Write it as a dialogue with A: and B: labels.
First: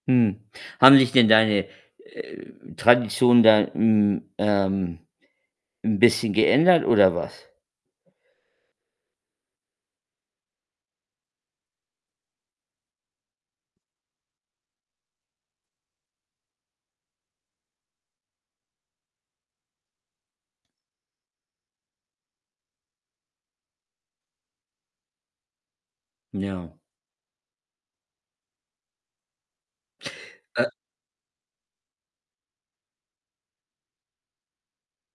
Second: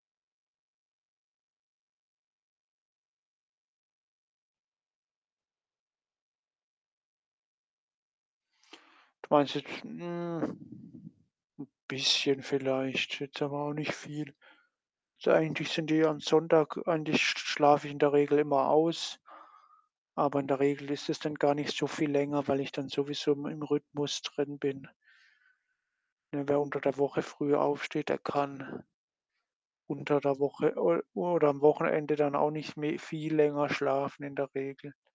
A: Hm. Haben sich denn deine, äh, Traditionen da 'n ähm, 'n bisschen geändert oder was?
B: Weiß ich jetzt 'n bisschen vielleicht. Jetzt aber auch nicht viel. So eigentlich sind die am Sonntag an sich schlafe ich in der Regel immer aus, aber in der Regel ist es dann gar nicht so viel länger, weil ich dann sowieso im in Rhythmus drin bin. Ne, wer
A: Ja.
B: unter der Woche früher aufsteht, der kann unter der
A: Äh
B: Woche o oder am Wochenende dann auch nicht mehr viel länger schlafen in der Regel.